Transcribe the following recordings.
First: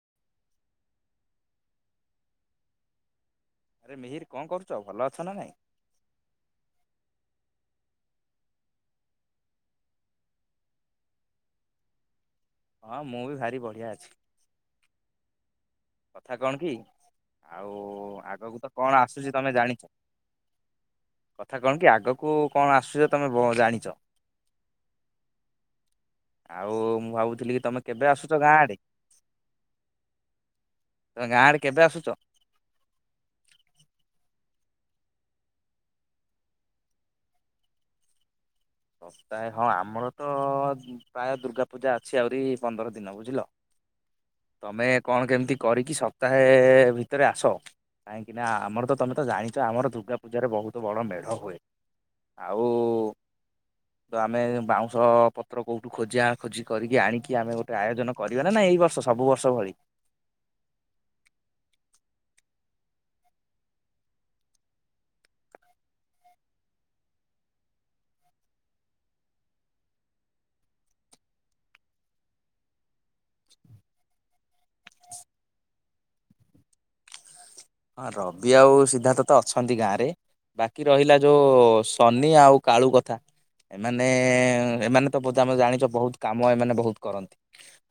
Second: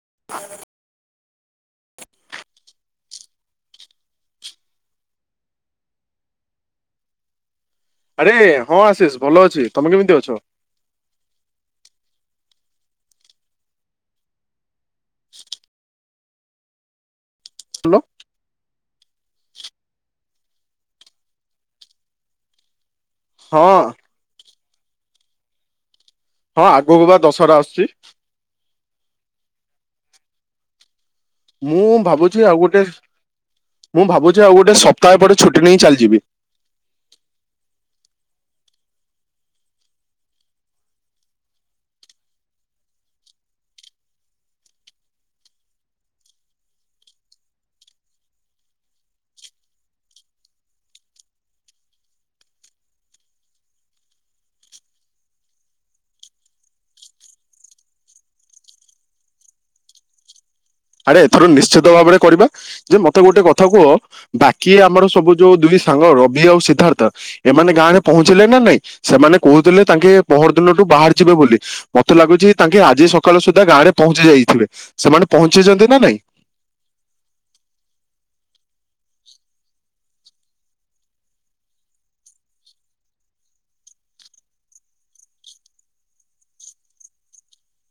[inaudible] ଆରେ ମିହିର କଣ କରୁଛ ଭଲ ଅଛ ନା ନାଇଁ। ଆରେ ହଁ ଆଶିଷ ଭଲ ଅଛି ତମେ କେମିତି ଅଛ। ହଁ ମୁଁ ବି ଭାରି ବଢିଆ ଅଛି। [inaudible] କଥା କଣ କି? ଆଉ ଭଲ। ଆଗକୁ କଣ ଆସୁଛି ତମେ ଜାଣିଛ କଥା କଣ କି ଆଗକୁ କଣ ଆସୁଛ ତମେ ବ ହଁ ଜାଣିଛ। ହଁ ଆଉ ଆଗକୁ ମୁଁ ବା ଦଶହରା ଭାବୁଥିଲି କି ତମେ ଆସୁଛି କେବେ ଆସୁଛ ଗାଁ ଆଡେ। ତମେ ଗାଁ ଆଡେ କେବେ ମୁଁ ଆସୁଛ? ଭାବୁଛି ଆଉ ଗୋଟେ ମୁଁ ଭାବୁଛି ଆଉ ଗୋ ଗୋଟେ ସପ୍ତାହ ପରେ ଛୁଟି ନେଇ ଚାଲିଯିବି। ସପ୍ତାହେ ହଁ ଆମର ତ ପ୍ରାୟ ଦୁର୍ଗା ପୂଜା ଅଛି ଆହୁରି ପନ୍ଦର ଦିନ ବୁଝିଲ ତମେ କଣ କେମିତି କରିକି ସପ୍ତାହେ ଭିତରେ ଆସ କାହିଁକିନା ଆମର ତ ତମେ ତ ଜାଣିଛ ଆମର ଦୁର୍ଗା ପୂଜାରେ ବହୁତ ବଡ଼ ମେଢ ହୁଏ ଆଉ। ତ ଆମେ ବାଉଁଶ ପତ୍ର କୋଉଠୁ ଖୋଜିିବା ଖୋଜି କରିକି ଆଣିକି ଆମେ ଗୋଟେ ଆୟୋଜନ କରିବା ନା ନା ଏଇ ବର୍ଷ ସବୁ ବର୍ଷ ଭଳି। ଆରେ ଏଥର ନିଶ୍ଚିତ ଭାବରେ କରିବା ଯେ ମତେ ଗୋଟେ କଥା କୁହ ବାକି ଆମର ସବୁ ଯୋଉ ଦୁଇ ସାଙ୍ଗ ରବି ଆଉ ସିଦ୍ଧାର୍ଥ ଏମାନେ ଗାଁ ରେ ପହଞ୍ଚିଲେ ନା ନାଇଁ ସେମାନେ କହୁଥିଲେ ତାଙ୍କେ ପହର ଦିନଠୁ ବାହାରି ଯିବେ ବୋଲି ମତେ ଲାଗୁଛି ତାଙ୍କେ ଆଜି ସକାଳ ସୁଦ୍ଧା ଗାଁରେ ପହଞ୍ଚି ଯାଇଥିବେ ସେମାନେ ପହ ଛନ୍ତି ନା ନାଇଁ। ହଁ ରବି ଆଉ ସିଦ୍ଧାର୍ଥ ତ ଅଛନ୍ତି ଗାଁରେ ବାକି ରହିଲା ଯେଉଁ ସନି ଆଉ କାଳୁ କଥା ଏମାନେ ଏମାନେ ତ ଆମ ଜାଣିଛ ବହୁତ କାମ ଏମାନେ ବହୁତ କରନ୍ତି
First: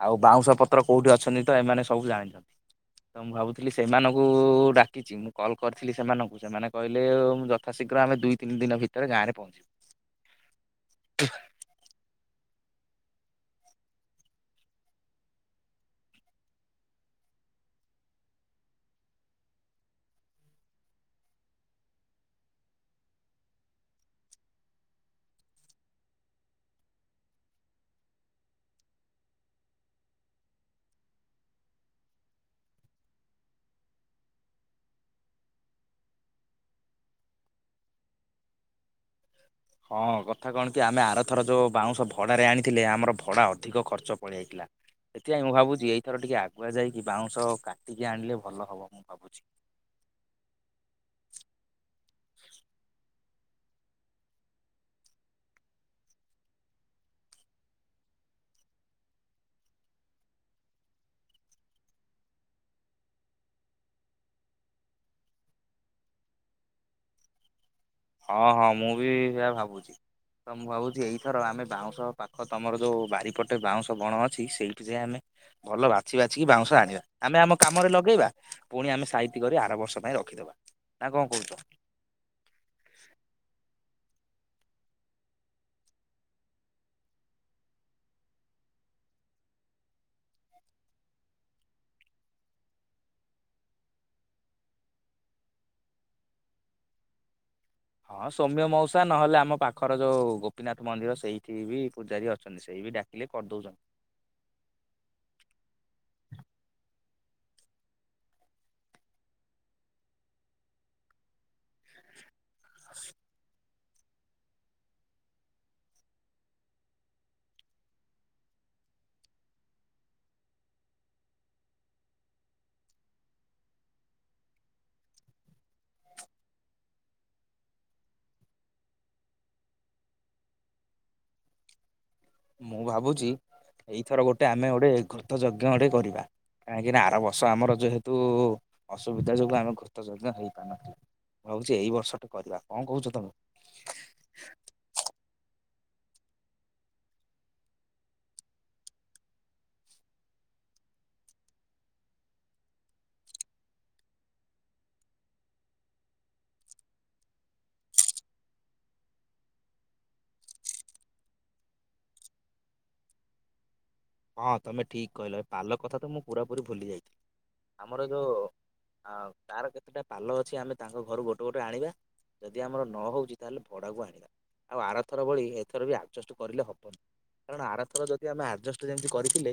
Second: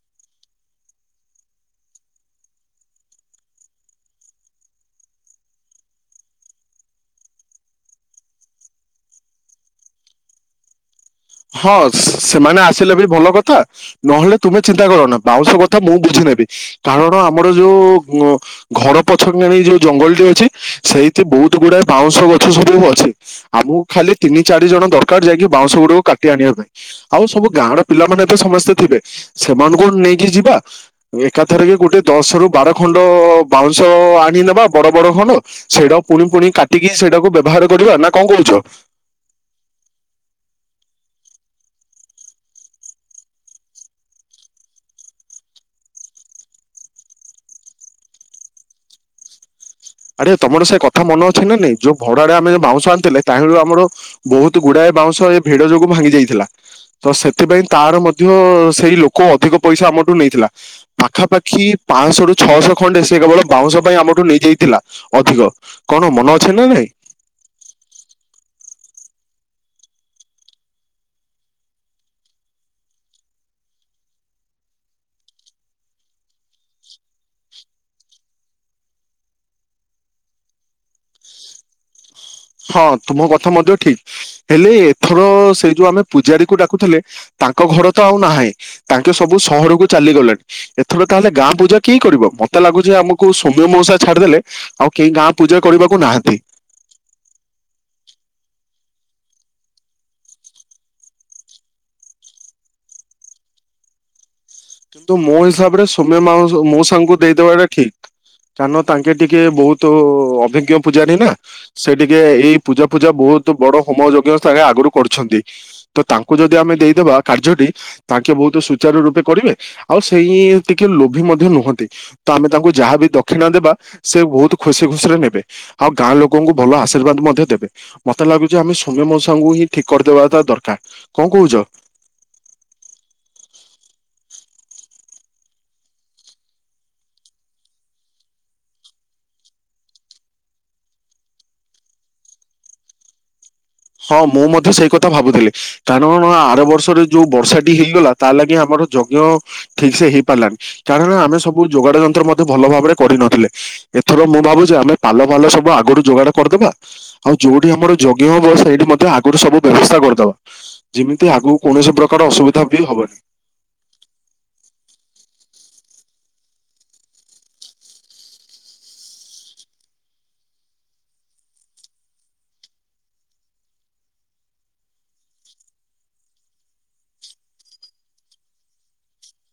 ଆଉ ବାଉଁଶ ପତ୍ର କେଉଠି ଅଛନ୍ତି ତ ଏମାନେ ସବୁ ଜାଣିଛନ୍ତି ତ ମୁଁ ଭାବୁଥିଲି ସେମାନଙ୍କୁ ଡାକିଛି ମୁଁ କଲ୍ କରିଥିଲି ସେମାନଙ୍କୁ ସେମାନେ କହିଲେ ଯଥାଶୀଘ୍ର ଆମେ ଦୁଇ ତିନି ଦିନ ଭିତରେ ଗାଁରେ ପହଞ୍ଚିବୁ। ହଁ ସେମାନେ ଆ ଆସିଲ ବି ଭଲ କଥା ନହେଲେ ତୁମେ ଚିନ୍ତା କର ନା ବାଉଁଶ କଥା ମୁଁ ବୁଝି ନେବି କାରଣ ଆମର ଯୋଉ ଘର ପଛ କିଣି ଯୋଉ ଜଙ୍ଗଲ ଟି ଅଛି ସେଇଠି ବହୁତ ଗୁଡା ବାଉଁଶ ଗଛ ସବୁ ଅଛି ଆମକୁ ଖାଲି ତିନି ଚାରି ଜଣ ଦରକାର ଯାଇକି ବାଉଁଶ ଗୁଡକୁ କାଟି ଆଣିବା ପାଇଁ ଆଉ ସବୁ ଗାଁ ର ପିଲାମାନେ ଏବେ ସମସ୍ତେ ଥିବେ ସେମାନଙ୍କୁ ନେଇକି ଯିବା ଏକାଥର କି ଗୋଟେ ଦଶ ରୁ ବାର ଖଣ୍ଡ ବାଉଁଶ ଆଣି ନେବା ବଡ ବଡ ଖଣ୍ଡ ସେଇଟା ପୁଣି ପୁଣି କାଟିକି ସେଇଟାକୁ ବ୍ୟବହାର କରିବା ନା କଣ କହୁଛ। ହଁ କଥା କଣ କି ଆମେ ଆରଥର ଯୋଉ ବାଉଁଶ ଭଡାରେ ଆଣିଥିଲେ ଆମର ଭଡା ଅଧିକ ଖର୍ଚ୍ଚ ପଳେଇ ଯାଇଥିଲା ସେଥିପାଇଁ ମୁଁ ଭାବୁଛି ଏଇଥର ଟିକେ ଆଗୁଆ ଯାଇକି ବାଉଁଶ କାଟିକି ଆଣିଲେ ଭଲ ହବ ମୁଁ ଭାବୁଛି। ଆରେ ତମର ସେ କଥା ମନ ଅଛି ନା ନାଇଁ ଯୋଉ ଭଡାରେ ଆମେଉ ବାଉଁଶ ଆଣିଥିଲେ ତାହ୍ନିରୁ ଆମର ବହୁତ ଗୁଡାଏ ବାଉଁଶ ଏ ଭେଡ ଯୋଗୁ ଭାଙ୍ଗି ଯାଇଥିଲା ତ ସେଥିପାଇଁ ତାର ମଧ୍ୟ ସେଇ ଲୋକ ଅଧିକ ପଇସା ଆମଠୁ ନେଇଥିଲା ପାଖାପାଖି ପାଞ୍ଚଶହ ରୁ ଛଅଶହ ଖଣ୍ଡେ ସେ କେବଳ ବାଉଁଶ ପାଇଁ ଆମଠୁ ନେଇଯାଇଥିଲା। ଅଧିକ କଣ ମନ ଅଛି ନା ନାଇଁ? ଆ ଭାବୁଛି ତ ମୁଁ ଭାବୁଛି ଏଇଥର ଆମେ ବାଉଁଶ ପାଖ ତମର ଯୋଉ ବାରିପଟେ ବାଉଁଶ ବଣ ଅଛି ସେଇଠି ଯାଇଏ ଆମେ ଭଲ ବାଛି ବାଛିକି ବାଉଁଶ ଆଣିବା ଆମେ ଆମ କାମରେ ଲଗେଇବା ପୁଣି ଆମେ ସାଇତି କରି ଆର ବର୍ଷ ପାଇଁ ରଖିଦବା ନା କଣ କହୁଛ। ହଁ ତୁମ କଥା ମଧ୍ୟ ଠିକ ହେଲେ ଏଥର ସେ ଯୋଉ ଆମେ ପୂଜାରୀ କ ଡାକୁଥିଲେ ତାଙ୍କ ଘର ତ ଆଉ ନାହିଁ ତାଙ୍କେ ସବୁ ସହରକୁ ଚାଲିଗଲେଣି ଏଥର ତାହେଲେ ଗାଁ ପୂଜା କେହି କରିବ ମତେ ଲାଗୁଛି ଆମକୁ ସୌମ୍ୟ ମଉସା ଛାଡିଦେଲେ ଆଉ କେହି ଗାଁ ପୂଜା କରିବାକୁ ନାହାନ୍ତି। ବର୍ଷା ନହେଲେ ଆମ ପାଖର ଯୋଉ ଗୋପୀନାଥ ମନ୍ଦିର ସେଇଠି ବି ପୂଜାରୀ ଅଛନ୍ତି ସେଇ ବି ଡାକିଲେ କରିଦଉଛନ୍ତି। କିନ୍ତୁ ମୋ ହିସାବ ରେ ସୋମ୍ୟ ମୋ ସାଙ୍ଗ ଦେଇଦବାଟା ଠିକ କାରଣ ତାଙ୍କେ ଟିକେ ବହୁତ ଅଭିଜ୍ଞ ପୂଜାନି ନା ସେ ଟିକେ ଏଇ ପୂଜା ପୂଜା ବହୁତ ବଡ ହୋମ ଯଜ୍ଞ ସାଙ୍ଗେ ଆଗରୁ କରୁଛନ୍ତି ତ ତାଙ୍କୁ ଯଦି ଆମେ ଦେଇଦବା କାର୍ଯ୍ୟଟି ତାଙ୍କେ ବହୁତ ସୁଚାରୁ ରୂପେ କରିବେ ଆଉ ସେଇ ଟିକେ ଲୋଭି ମଧ୍ୟ ନୁହନ୍ତି ତ ଆମେ ତାଙ୍କୁ ଯାହା ବି ଦକ୍ଷିଣା ଦେବା ସେ ବହୁତ ଖୁସି ଖୁସିରେ ନେବେ ଆଉ ଗାଁ ଲୋକଙ୍କୁ ଭଲ ଆଶୀର୍ବାଦ ମଧ୍ୟ ଦେବେ ମତେ ଲାଗୁଛି ଆମେ ସୌମ୍ୟ ମଷାଙ୍କୁ ହିଁ ଠିକ କରିଦବାଟା ଦରକାର କଣ କହୁଛ? ମୁଁ ଭାବୁଛି ଏଇଥର ଗୋଟେ ଆମେ ଗୋଟେ ଘୃତ ଯଜ୍ଞ ଗୋଟେ କରିବା କାହିଁକି ନା ଆର ବର୍ଷ ଆମର ଯେହେତୁ ଅସୁବିଧା ଯୋଗୁ ଆମେ ଘୃତ ଯଜ୍ଞ ହେଇପାରୁନାହାନ୍ତି ମୁଁ ଭାବୁଛି ଏଇ ବର୍ଷଟେ କରିବା କଣ କହୁଛ ତମେ? ହଁ ମୁଁ ମଧ୍ୟ ସେଇ କଥା ଭାବୁଥିଲି କାରଣ ଆର ବର୍ଷରେ ଯୋଉ ବର୍ଷାଟି ହେଇଗଲା ତା ଲାଗି ଆମର ଯଜ୍ଞ ଠିକ ସେ ହେଇପାରିଲାନି କାରଣ ଆମେ ସବୁ ଯୋଗାଡ ଯନ୍ତ୍ର ମଧ୍ୟ ଭଲ ଭାବରେ କରିନଥିଲେ ଏଥର ମୁଁ ଭାବୁଛି ଆମେ ପାଲ ଫାଲ ସବୁ ଆଗରୁ ଯୋଗାଡ କରିଦେବା ଆଉ ଯୋଉଠି ଆମର ଯଜ୍ଞ ସେଇ ମଧ୍ୟ ଆଗରୁ ସବୁ ବ୍ୟବସ୍ଥା କରିଦବା ଯେମିତି ଆଗକୁ କୌଣସି ପ୍ରକାର ଅସୁବିଧା ବି ହବନି। ହଁ ତମେ ଠିକ୍ କହିଲ ଏ ପାଲ କଥା ତ ମୁଁ ପୁରାପୁୀ ଭୁଲି ଯାଇଥିଲି ଆମର ଯୋଉ ତାର କେତେଟା ପାଲ ଅଛି ଆମେ ତାଙ୍କ ଘରୁ ଗୋଟେ ଗୋଟେ ଆଣିବା ଯଦି ଆମର ନହଉଛି ତାହେଲେ ଭଡାକୁ ଆଣିବା ଆଉ ଆରଥର ଭଳି ଏଥର ବି ଆଡ଼ଜଷ୍ଟ କରିଲେ ହବନି କାରଣ ଆରଥର ଯଦି ଆମେ ଆଡ଼ଜଷ୍ଟ ଯେମତି କରିଥିଲେ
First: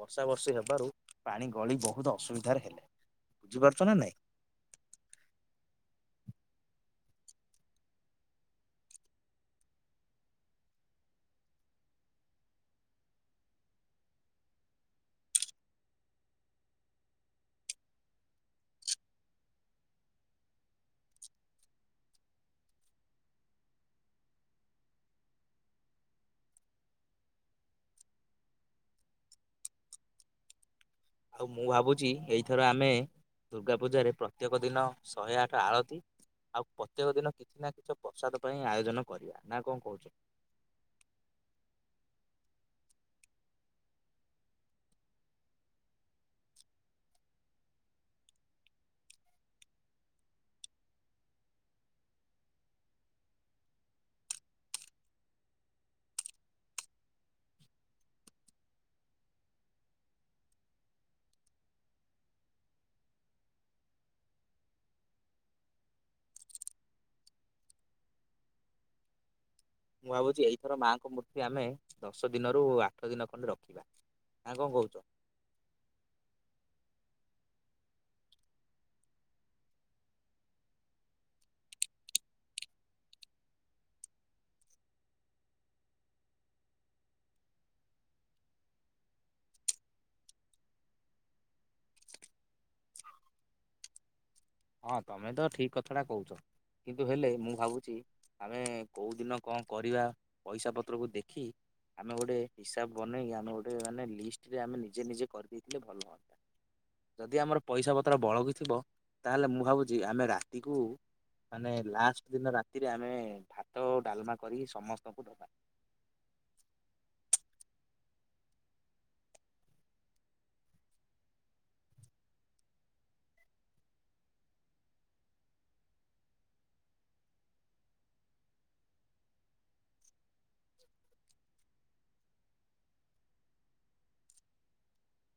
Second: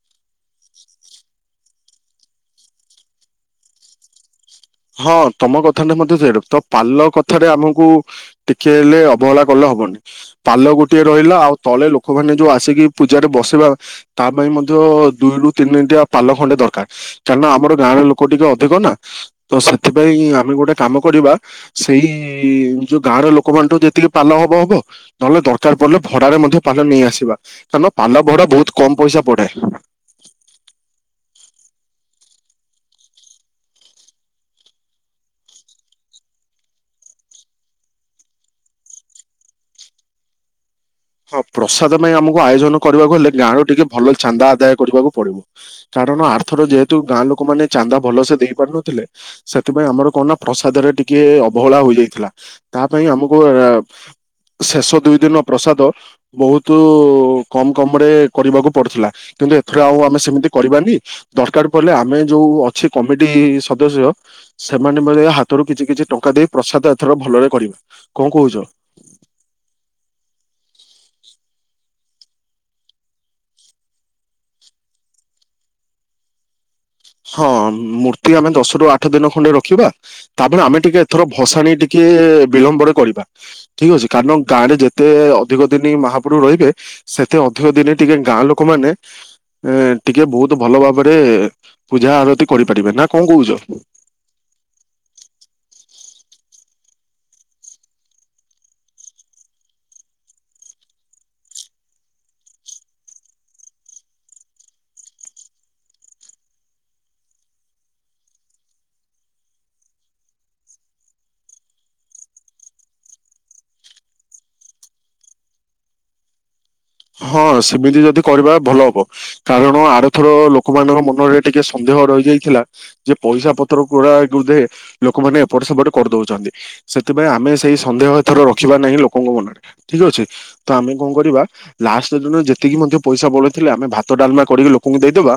ବର୍ଷା ବର୍ଷେ ହେବାରୁ ପାଣି ଗଳି ବହୁତ ଅସୁବିଧାରେ ହେଲେ ବୁଝିପାରୁଛ ନା ନାଇଁ? ହଁ ତମ କଥାଟା ମଧ୍ୟ ସେଇ ତ ପାଲ କଥାରେ ଆମକୁ ଟିକେ ହେଲେ ଅବହେଳା କଲେ ହବନି ପାଲ ଗୋଟି ରହିଲା ଆଉ ତଳେ ଲୋକମାନେ ଯୋଉ ଆସିକି ପୂଜାରେ ବସିବା ତା ପାଇଁ ମଧ୍ୟ ଦୁଇ ରରୁ ତିନି ଦଟା ପାଲ ଖଣ୍ଡେ ଦରକାର କାହିଁକି ନା ଆମ ଗାଁରେ ଲୋକ ଟିକେ ଅଧିକ ନା। ତ ସେଥିପାଇଁ ଆମେ ଗୋଟେ କାମ କରିବା ସେଇ ଯୋଉ ଗାଁର ଲୋକମାନଠୁ ଯେତିକି ପାଲ ହବ ହବ ନହେଲେ ଦରକାର ପଡିଲେ ଭଡାରେ ମଧ୍ୟ ପାଲ ନେଇଆସିବା କାରଣ ପାଲ ଭଡା ବହୁତ କମ ପଇସା ପଡେ। ଆଉ ମୁଁ ଭାବୁଛି ଏଇଥର ଆମେ ଦୁର୍ଗା ପୂଜାରେ ପ୍ରତ୍ୟେକ ଦିନ ଶହେ ଆଠ ଆଳତିୀ ଆଉ ପ୍ରତ୍ୟେକ ଦିନ କିଛି ନା କିଛି ପ୍ରସାଦ ପାଇଁ ଆୟୋଜନ କରିବା ନା କଣ କହୁଛ? ହଁ ପ୍ରସାଦ ପାଇଁ ଆମକୁ ଆୟୋଜନ କରିବାକୁ ହେଲେ ଗାଁ ର ଟିକେ ଭଲ ଚାନ୍ଦା ଆଦାୟ କରିବାକୁ ପଡିବ କାରଣ ଆର୍ଥର ଯେହେତୁ ଗାଁ ଲୋକ ମାନ ଚାନ୍ଦା ଭଲ ସେେ ଦେଇ ପାରୁନଥିଲେ ସେଥିପାଇଁ ଆମର କଣ ନା ପ୍ରସାଦରେ ଟିକେ ଅବହେଳା ହୋଇଯାଇଥିଲା ତା ପାଇଁ ଆମକୁ ଶେଷ ଦୁଇ ଦିନ ପ୍ରସାଦ ବହୁତ କମ କମ ରେ କରିବାକୁ ପଡୁଥିଲା କିନ୍ତୁ ଏଥର ଆଉ ଆମେ ସେମିତି କରିବାନି ଦରକାର ପଡ଼ିଲେ ଆମେ ଯୋଉ ଅଛି କମିଟି ସଦସ୍ୟ ସେମାନେ ହାତରୁ କିଛି କିଛି ଟଙ୍କା ଦେଇ ପ୍ରସାଦ ଏଥର ଭଲରେ କରିବା କଣ କହୁଛ? ମୁଁ ଭାବୁଛି ଏଇଥର ମାଙ୍କ ମୂର୍ତ୍ତି ଆମେ ଦଶ ଦିନରୁ ଆଠ ଦିନ ଖଣ୍ଡେ ରଖିବା ଆ କଣ କହୁଛ? ହଁ ମୂର୍ତ୍ତି ଆମେ ଦଶ ରୁ ଆଠ ଦିନ ଖଣ୍ଡେ ରଖିବା ତାପରେ ଆମେ ଟିକେ ଏଥର ଭସାଣି ଟିକେ ବିଳମ୍ବରେ କରିବା ଠିକ ଅଛି କାରଣ ଗାଁ ରେ ଯେତେ ଅଧିକ ଦିନ ମହାପ୍ରଭୁ ରହିବେ ସେତେ ଅଧିକ ଦିନ ଟିକେ ଗାଁ ଲୋକ ମାନେ ଏ ଟିକେ ବହୁତ ଭଲ ଭାବରେ ପୂଜା ଆରତି କରିପାରିବେ ନା କଣ କହୁଛ? ହଁ ତମେ ତ ଠିକ କଥାଟା କହୁଛ କିନ୍ତୁ ହେଲେ ମୁଁ ଭାବୁଛି ଆମେ କଉଦିନ କଣ କରିବା ପଇସା ପତ୍ରକୁ ଦେଖି ଆମେ ଗୋଟେ ହିସାବ ବନେଇ ଆମେ ଗୋଟେ ମାନେ ଲିଷ୍ଟରେ ଆମେ ନିଜେ ନିଜେ କରିଦେଇଥିଲେ ଭଲ ହୁଅନ୍ତା ଯଦି ଆମର ପଇସା ପତ୍ର ବଳକିଥିବ ତାହେଲେ ମୁଁ ଭାବୁଛି ଆମେ ରାତିକୁ ମାନେ ଲାଷ୍ଟ ଦିନ ରାତିରେ ଆମେ ଭାତ ଡାଲମା କରିକି ସମସ୍ତଙ୍କୁ ଦବା ହଁ ସେମିତି ଯଦି କରିବା ଭଲ ହବ କାରଣ ଆରଥର ଲୋକମାନଙ୍କ ମନରେ ଟିକେ ସନ୍ଦେହ ରହିଯାଇଥିଲା ଯେ ପଇସା ପତର ଗଡାଧେ ଲୋକମାନେ ଏପଟେ ସେପଟେ କରିଦଉଛନ୍ତି ସେଥିପାଇଁ ଆମେ ସେଇ ସନ୍ଦେହ ଏଥର ରଖିବା ନାହିଁ ଲୋକଙ୍କ ମନରେ ଠିକ ଅଛି ତ ଆମେ କଣ କରିବା ଲାଷ୍ଟ ଦିନ ଯେତିକି ମଧ୍ୟ ପଇସା ବଳେଇଥିଲେ ଆମେ ଭାତ ଡାଲମା କରିକି ଲୋକଙ୍କୁ ଦେଇଦବା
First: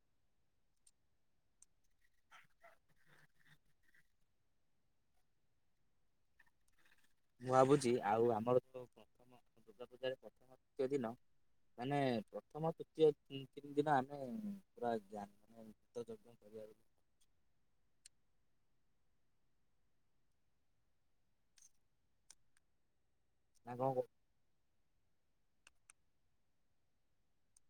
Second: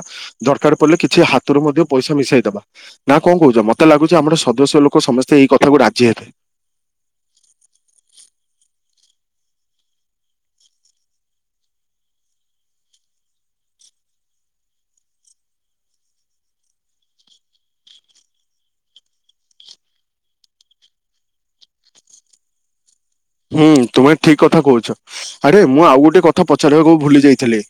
ଦରକାର ପଡ଼ିଲେ କିଛି ହାତରୁ ମଧ୍ୟ ପଇସା ମିଶାଇଦବା ନା କଣ କହୁଛ ମତେ ଲାଗୁଛି ଆମର ସଦସ୍ୟ ଲୋକ ସମସ୍ତେ ଏଇ କଥାକୁ ରାଜି ହେଇଥାଏ। ମୁଁ ଭାବୁଛି ଆଉ ଆମର ଯୋଉ ପ୍ରଥମ ଦୁର୍ଗା ପୂଜାରେ ପ୍ରଥମ ତୃତୀୟ ଦିନ ମାନେ ପ୍ରଥମ ତୃତୀୟ ତିନି ଦିନ ଆମେ ପୁରା ମାନେ ଗୀତ। [unintelligible] ହୁଁ ନା କଣ କହୁଚୁ? ତୁମେ ଠିକ କଥା କହୁଛ। ଆରେ ମୁଁ ଆଉ ଗୋଟେ କଥା ପଚାରିବାକୁ ଭୁଲି ଯାଇଥିଲି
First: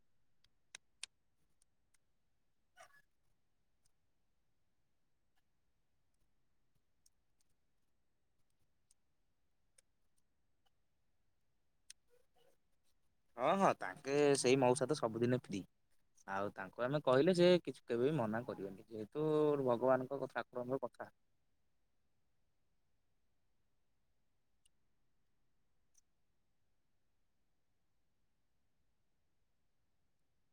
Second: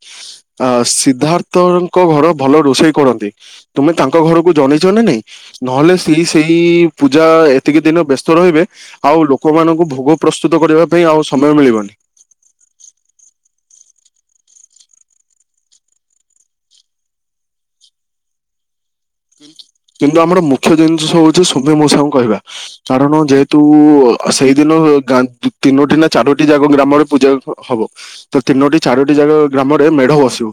ଆ ସିଦ୍ଧାର୍ଥଙ୍କ ଘର ଭଲ ରୋଷେଇ କରନ୍ତି ତୁମେ ତାଙ୍କ ଘରକୁ ଜନେଇଛ ନା ନାଇଁ ନହେଲେ ସେ ସେଇ ପୂଜା ଏତିକି ଦିନ ବ୍ୟସ୍ତ ରହିବେ ଆଉ ଲୋକମାନଙ୍କୁ ଭୋଗ ପ୍ରସ୍ତୁତ କରିବା ପାଇଁ ଆଉ ସମୟ ମିଳିବନି। [inaudible] ହଁ ହଁ ତାଙ୍କେ ସେଇ ମଉସା ତ ସବୁଦିନେ ଫ୍ରି ଆଉ ତାଙ୍କୁ ଆମେ କହିଲେ ସେ କିଛି କେବେ ବି ମନା କରିବେନି ଯେ କିନ୍ତୁ ଆମର ମୁଖ୍ୟ ଜିନିଷ ହଉଛି ସୋମ୍ୟ ମୋଉଷା ଙ୍କୁ କହିବା କାରଣ ଯେହେତୁ ସେଇଦିନ ତିନୋଟି ନା ଚାରୋଟି ଜାଗା ଗ୍ରାମରେ ପୂଜା ହବ ତ ତିନୋଟି ଚାରୋଟି ଜାଗା ଗ୍ରାମରେ ମେଢ ବସିବ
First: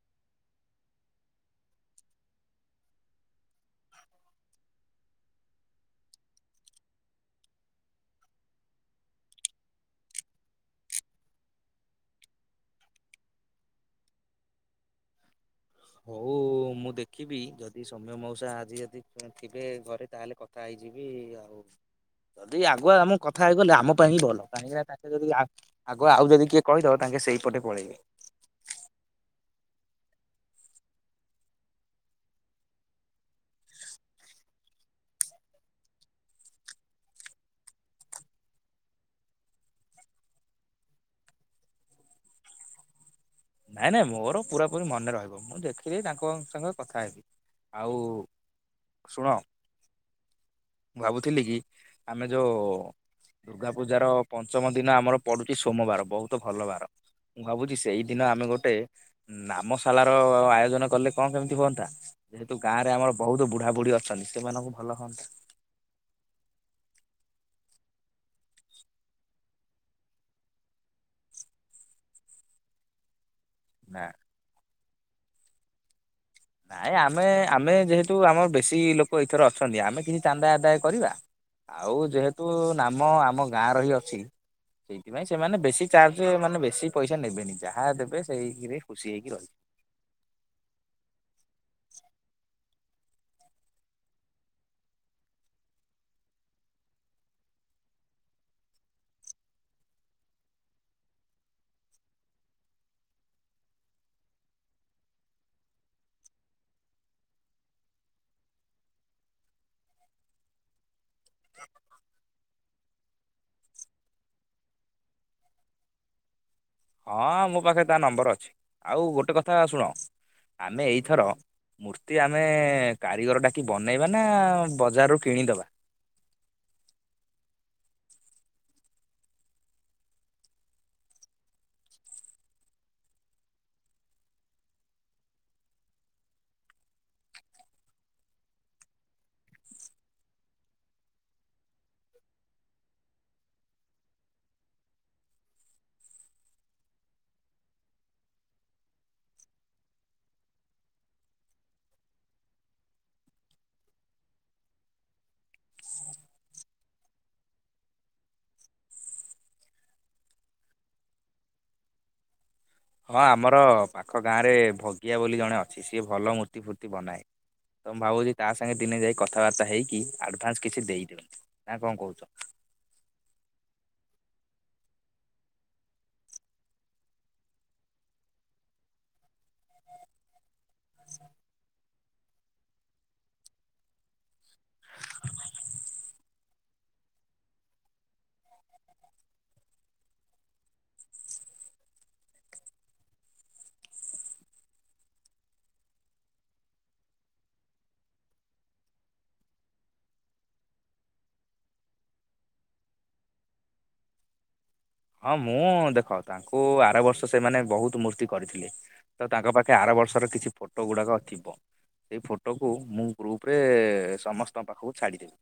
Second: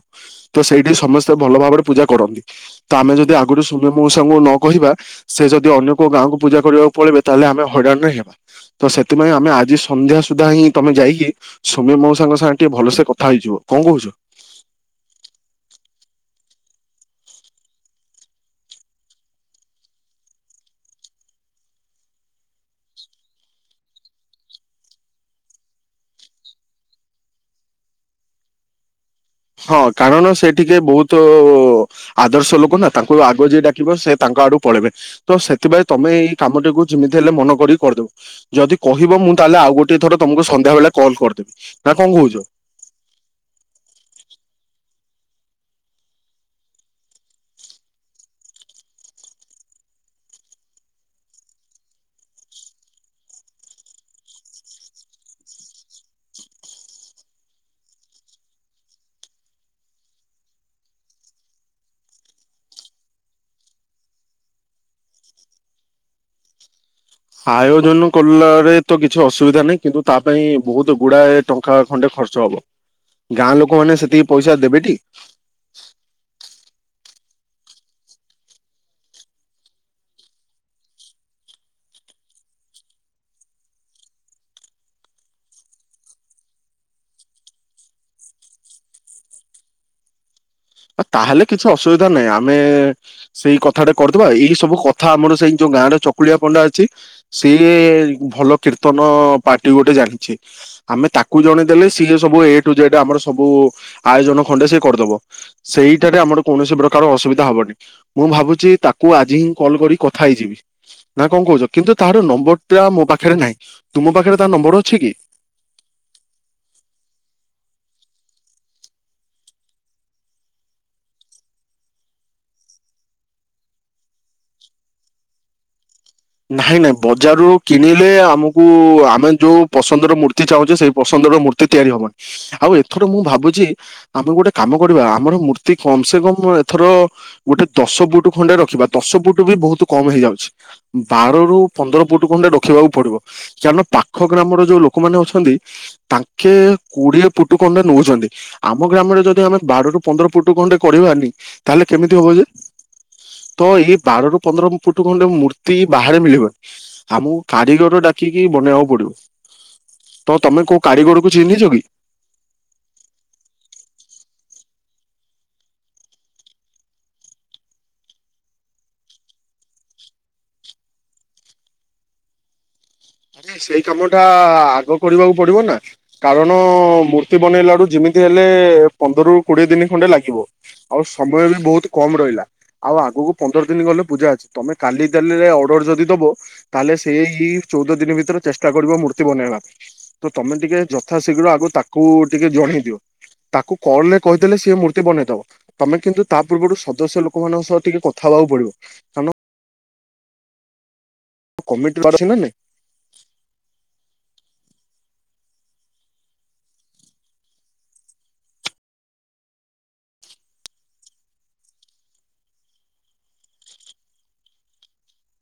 ତ ସେଇଠି ସମସ୍ତେ ଭଲ ଭାବରେ ପୂଜା କରନ୍ତି ତ ଆମେ ଯଦି ଆରୁ ସୋମ୍ୟ ମଉସାଙ୍କୁ ନ କହିବା ସେ ଯଦି ଅନ୍ୟ କୋଉ ଗାଁକୁ ପୂଜା କରିବାକୁ ପଳେଇିବବେ ତାହେଲେ ଆମେ ହଇରାଣରେ ହେବା ତ ସେଥିପାଇଁ ଆମେ ଆଜି ସନ୍ଧ୍ୟା ସୁଧା ହିଁ ତମେ ଯାଇକି ସୋମ୍ୟ ମଉସାଙ୍କ ସାଙ୍ଗେ ଟିକେ ଭଲସେ କଥା ହେଇଯିବ କଣ କହୁଛ? ହୋଉ ମୁଁ ଦେଖିବି ଯଦି ସୌମ୍ୟ ମଉସା ଆଜି ଯଦି ଥିବେ ଘରେ ତାହେଲେ କଥା ହେଇଯିବି ଆଉ। ଯଦି ଆଗୁଆ ଆମେ କଥା ହେଇଗଲେ ଆମ ପାଇଁ ହିଁ ଭଲ କାହିଁକିନା ତାଙ୍କେ ଯଦି ଆ ଆଗୁଆ ଆଉ ଯଦି କିଏ କହିଦବ ତାଙ୍କେ ସେଇପଟେ ପଳେଇବେ। ହଁ କାରଣ ସେ ଟିକେ ବୋହୁତୁ ଆଦର୍ଶ ଲୋକ ନା ତାଙ୍କୁ ଆଗ ଯିଏ ଡାକିବ ସେ ତାଙ୍କ ଆଡ଼ୁକୁ ପଳେଇବେ। ତ ସେଥିପାଇଁ ତମେ ଏଇ କାମଟିକୁ ଯେମିତି ହେଲେ ମନ କରିକି କରିଦବ। ଯଦି କହିବ ମୁଁ ତାହେଲେ ଆଉ ଗୋଟେ ଥର ତମକୁ ସନ୍ଧ୍ୟା ବେଳେ କଲ୍ କରିଦେବି। ନା କଣ କୋହୁଚ। ନା ନା ମୁଁ ମୋରୋ ପୂରାପୂରି ମନ୍ ନେ ରହିବ ମୁଁ ଦେଖିକି ତାଙ୍କ ସଙ୍ଗେ କଥା ହେବି। ଆଉ ଶୁଣ ମୁଁ ଭାବୁଥିଲି କି ଆମେ ଯୋଉ ଦୁର୍ଗା ପୂଜାର ପଞ୍ଚମ ଦିନ ଆମର ପଡ଼ୁଛି ସୋମବାର ବୋହୁତ ଭଲ ବାର ମୁଁ ଭାବୁଛି ସେଇ ଦିନ ଆମେ ଗୋଟେ ନାମଶାଳା ର ଆୟୋଜନ କଲେ କଣ କେମିତି ହୁଅନ୍ତା। ଯେହେତୁ ଗାଁ ରେ ଆମର ବୋହୁତୁ ବୁଢ଼ା ବୁଢ଼ୀ ଅଛନ୍ତି ସେମାନଙ୍କୁ ଭଲ ହଅନ୍ତା। ଆୟୋଜନ କଲାରେ ତ କିଛି ଅସୁବିଧା ନାହିଁ କିନ୍ତୁ ତା ପାଇଁ ବୋହୁତୁ ଗୁଡ଼ାଏ ଟଙ୍କା ଖଣ୍ଡେ ଖର୍ଚ୍ଚ ହବ। ଗାଁ ଲୋକମାନେ ନା ସେତିକି ପଇସା ଦେବେ ଟି। ନାଇଁ ମ ଆମେ ଆମେ ଯେହେତୁ ଆମର ବେଶୀ ଲୋକ ଏଇଥର ଅଛନ୍ତି ଆମେ କିଛି ଚାନ୍ଦା ଆଦାୟ କରିବା ଆଉ ଯେହେତୁ ନାମ ଆମ ଗାଁ ରହି ଅଛି ସେଇଥିପାଇଁ ସେମାନେ ବେଶୀ ଚାର୍ଜ ମାନେ ବେଶୀ ପଇସା ନେବେନି। ଯାହା ଦେବେ ସେଇଥିରେ ଖୁସି ହେଇକି ରହିବେ। [inaudible] ତାହେଲେ କିଛି ଅସୁବିଧା ନାଇ ଆମେ ସେଇ କଥାଟେ କରିଦବା ଏଇ ସବୁ କଥା ଆମର ସେଇ ଯୋଉ ଗାଁରେ ଚକୁଳିଆ ପଣ୍ଡା ଅଛି ସିଏ ଭଲ କୀର୍ତ୍ତନ ପାର୍ଟି ଗୋଟେ ଜାଣିଚି ଆମେ ତାକୁ ଜଣେଇଦେଲେ ସିଏ ସବୁ ଏ ଟୁ ଜେଡ଼୍ ଆମର ସବୁ ଆୟୋଜନ ଖଣ୍ଡେ ସେ କରିଦବ। ସେଇଟାରେ ଆମର କୌଣସି ପ୍ରକାର ଅସୁବିଧା ହବନି। ମୁଁ ଭାବୁଚି ତାକୁ ଆଜି ହିଁ କଲ୍ କରି କଥା ହେଇଯିବି। ନା କଣ କୋହୁଚ କିନ୍ତୁ ତାହାର ନମ୍ବର ଟା ମୋକ୍ ପାଖେରେ ନାଇଁ, ତୁମ ପାଖେରେ ତା ନମ୍ବର ଅଛି କି? ହଁ ମୋ ପାଖେ ତା ନମ୍ବର ଅଛି। ଆଉ ଗୋଟେ କଥା ଶୁଣ ଆମେ ଏଇଥର ମୂର୍ତ୍ତି ଆମେ କାରିଗର ଡ଼ାକି ବନେଇବା ନା ବଜାରରୁ କିଣିଦବା। ନାହିଁ ନା ବଜାରରୁ କିଣିଲେ ଆମୁକୁ ଆମେ ଯୋଉ ପସନ୍ଦର ମୂର୍ତ୍ତି ଚାହୁଁଚେ ସେଇ ପସନ୍ଦର ମୂର୍ତ୍ତି ତିଆରି ହବନି। ଆଉ ଏଥର ମୁଁ ଭାବୁଚି ଆମେ ଗୋଟେ କାମ କରିବା ଆମର ମୂର୍ତ୍ତି କମ୍ ସେ କମ୍ ଏଥର ଗୋଟେ ଦଶ ଫୁଟ୍ ଖଣ୍ଡେ ରଖିବା। ଦଶ ଫୁଟ୍ ବି ବୋହୁତୁ କମ୍ ହେଇଯାଉଚି। ବାର ରୁ ପନ୍ଦର ଫୁଟ୍ ଖଣ୍ଡେ ରଖିବାକୁ ପଡିବ ଚାରଣ ପାଖ ଗ୍ରାମର ଯୋଉ ଲୋକମାନେ ଅଛନ୍ତି, ତାଙ୍କେ କୋଡିଏ ଫୁଟୁ ଖଣ୍ଡେ ନୋଉଚନ୍ତି। ଆମ ଗ୍ରାମରେ ଯଦି ଆମେ ବାର ର ପନ୍ଦର ଫୁଟୁ ଖଣ୍ଡେ କରିବାନି ତାହେଲେ କେମିତି ହବ ଯେ। ତ ଏହି ବାରରୁ ପନ୍ଦର ଫୁଟୁ ଖଣ୍ଡେ ମୂତ୍ତ୍ ତି ବାହାରେ ମିଳିବନି। ଆମକୁ କାରିଗର ଡ଼ାକିକି ବନେଇବାକୁ ପଡ଼ିବ। ତ ତମେ କୋଉ କାରିଗରକୁ ଚିହ୍ନିଚ କି? ହଁ ଆମର ପାଖ ଗାଁରେ ଭଗିଆ ବୋଲି ଜଣେ ଅଛି ସିଏ ଭଲ ମୂର୍ତ୍ତି ଫୁର୍ତ୍ତି ବନାଏ। ତ ମୁଁ ଭାବୁଚି ତା ସାଙ୍ଗେ ଦିନେ ଯାଇ କଥାବାର୍ତ୍ତା ହେଇକି ଆଡ଼ଭାନ୍ସ କିଛି ଦେଇଦିଅନ୍ତି। ନା କଣ କୋହୁଚ? ଆରେ ସେଇ କାମ ଟା-ଆ-ଆ ଆଗ କରିବାକୁ ପଡ଼ିବ ନା କାରଣ-ଅ-ଅ-ଅ ମୂର୍ତ୍ତି ବନେଇଲାଡ଼ୁ ଯେମିତି ହେଲେ-ଏ-ଏ ପନ୍ଦରରୁ କୋଡ଼ିଏ ଦିନି ଖଣ୍ଡେ ଲାଗିବ। ଆଉ ସମୟ ବି ବୋହୁତ୍ କମ୍ ରହିଲା ଆଉ ଆଗକୁ ପନ୍ଦର ଦିନି ଗଲେ ପୂଜା ଅଛି। ତମେ କାଲି ଦେନିରେ ଅର୍ଡର ଯଦି ଦବ ତାହାଲେ ସେ-ଏ-ଇ ଚୋଉଦ ଦିନି ଭିତରେ ଚେଷ୍ଟା କରିବ ମୂର୍ତ୍ତି ବନେଇବା ପାଇଁ। ତ ତମେ ଟିକେ ଯଥା ଶୀଘ୍ର ଆଗେ ତାକୁ ଟିକେ ଜଣେଇ ଦିଅ। ତାକୁ କଲ୍ ରେ କହିଦେଲେ ସିଏ ମୂର୍ତ୍ତି ବନେଇଦବ। ତମେ କିନ୍ତୁ ତା ପୂର୍ବରୁ ସଦସ୍ୟ ଲୋକମାନଙ୍କ ସହ ଟିକେ କଥା ହବାକୁ ପଡ଼ିବ କାରଣ କମିଟି ଅଛି ନା ନାହିଁ। ହଁ ମୁଁ ଦେଖ ତାଙ୍କୁ ଆର ବର୍ଷ ସେମାନେ ବୋହୁତୁ ମୂର୍ତ୍ତି କରିଥିଲେ। ତ ତାଙ୍କ ପାଖେ ଆର ବର୍ଷର କିଛି ଫୋଟୋ ଗୁଡ଼ାକ ଥିବ ସେଇ ଫୋଟୋକୁ ମୁଁ ଗ୍ରୁପରେ ସମସ୍ତଙ୍କ ପାଖକୁ ଛାଡ଼ିଦେବି।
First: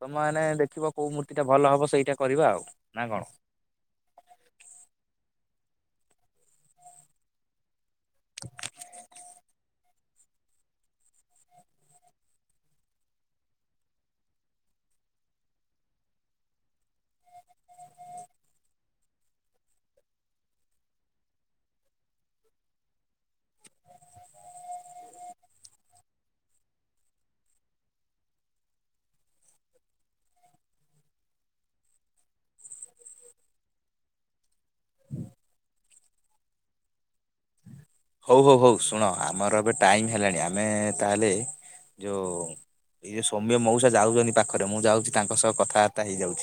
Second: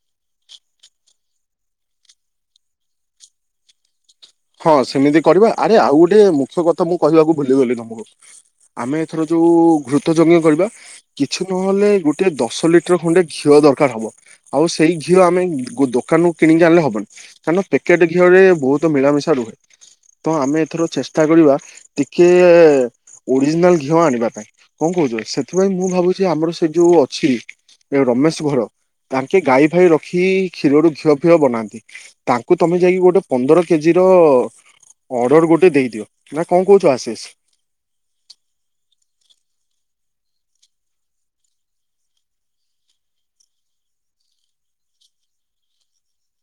ତମେ ମାନେ ଦେଖିବ କୋଉ ମୂର୍ତ୍ତିଟା ଭଲ ହବ ସେଇଟା କରିବା ଆଉ ନା କଣ? ହଁ ସେମିତି କରିବା। ଆରେ ଆଉ ଗୋଟେ ମୁଖ୍ୟ କଥା ମୁଁ କହିବାକୁ ଭୁଲିଗଲି ତମୁକୁ, ଆମେ ଏଥର ଯୋଉ-ଉ-ଉ ଘୃତ ଯଜ୍ଞ କରିବା କିଛି ନହେଲେ ଗୋଟେ ଦଶ ଲିଟର ଖଣ୍ଡେ ଘିଅ ଦରକାର ହବ। ଆଉ ସେଇ ଘିଅ ଆମେ ଦୋକାନରୁ କୋଉ କିଣିକି ଆଣିଲେ ହବନି କାରଣ ପ୍ୟାକେଟ ଘିଅରେ ବୋହୁତ ମିଳାମିଶା ଶା ରୁହେ, ତ ଆମେ ଏଥର ଚେଷ୍ଟା କରିବା ଟିକେ-ଏ-ଏ ଓଡରିଜିନାଲ ଘିଅ ଆଣିବା ପାଇଁ। କଣ କୋହୁଚ? ସେଥିପାଇଁ ମୁଁ ଭାବୁଚି ଆମର ସେ ଯୋଉ ଅଛି ରମେଶ ଘର ତାଙ୍କେ ଗାଈ ଫାଇ ରଖି କ୍ଷୀରରୁୁ ଘିଅ ଫିଅ ବନାନ୍ତି ତା ଙ୍କୁ ତମେ ଯାଇକି ଗୋଟେ ପନ୍ଦର କେଜ୍ ଅ ଅର୍ଡର ଗୋଟେ ଦେଇଦିଅ। ନା କଣ କୋହୁଚ ଆଶିଷ୍? ହୋଉ ହୋଉ ହୋଉ ଶୁଣ ଆମର ଏବେ ଟାଇମ୍ ହେଲାଣି ଆମେ ତାହେଲେ ଯୋଉ ଏଇ ଯୋଉ ସୋମ୍ୟ ମଉସା ଯାଉଚନ୍ତି ପାଖରେ ମୁଁ ଯାଉଚି ତାଙ୍କ ସହ କଥାବାର୍ତ୍ତା ହେଇଯାଉଚି।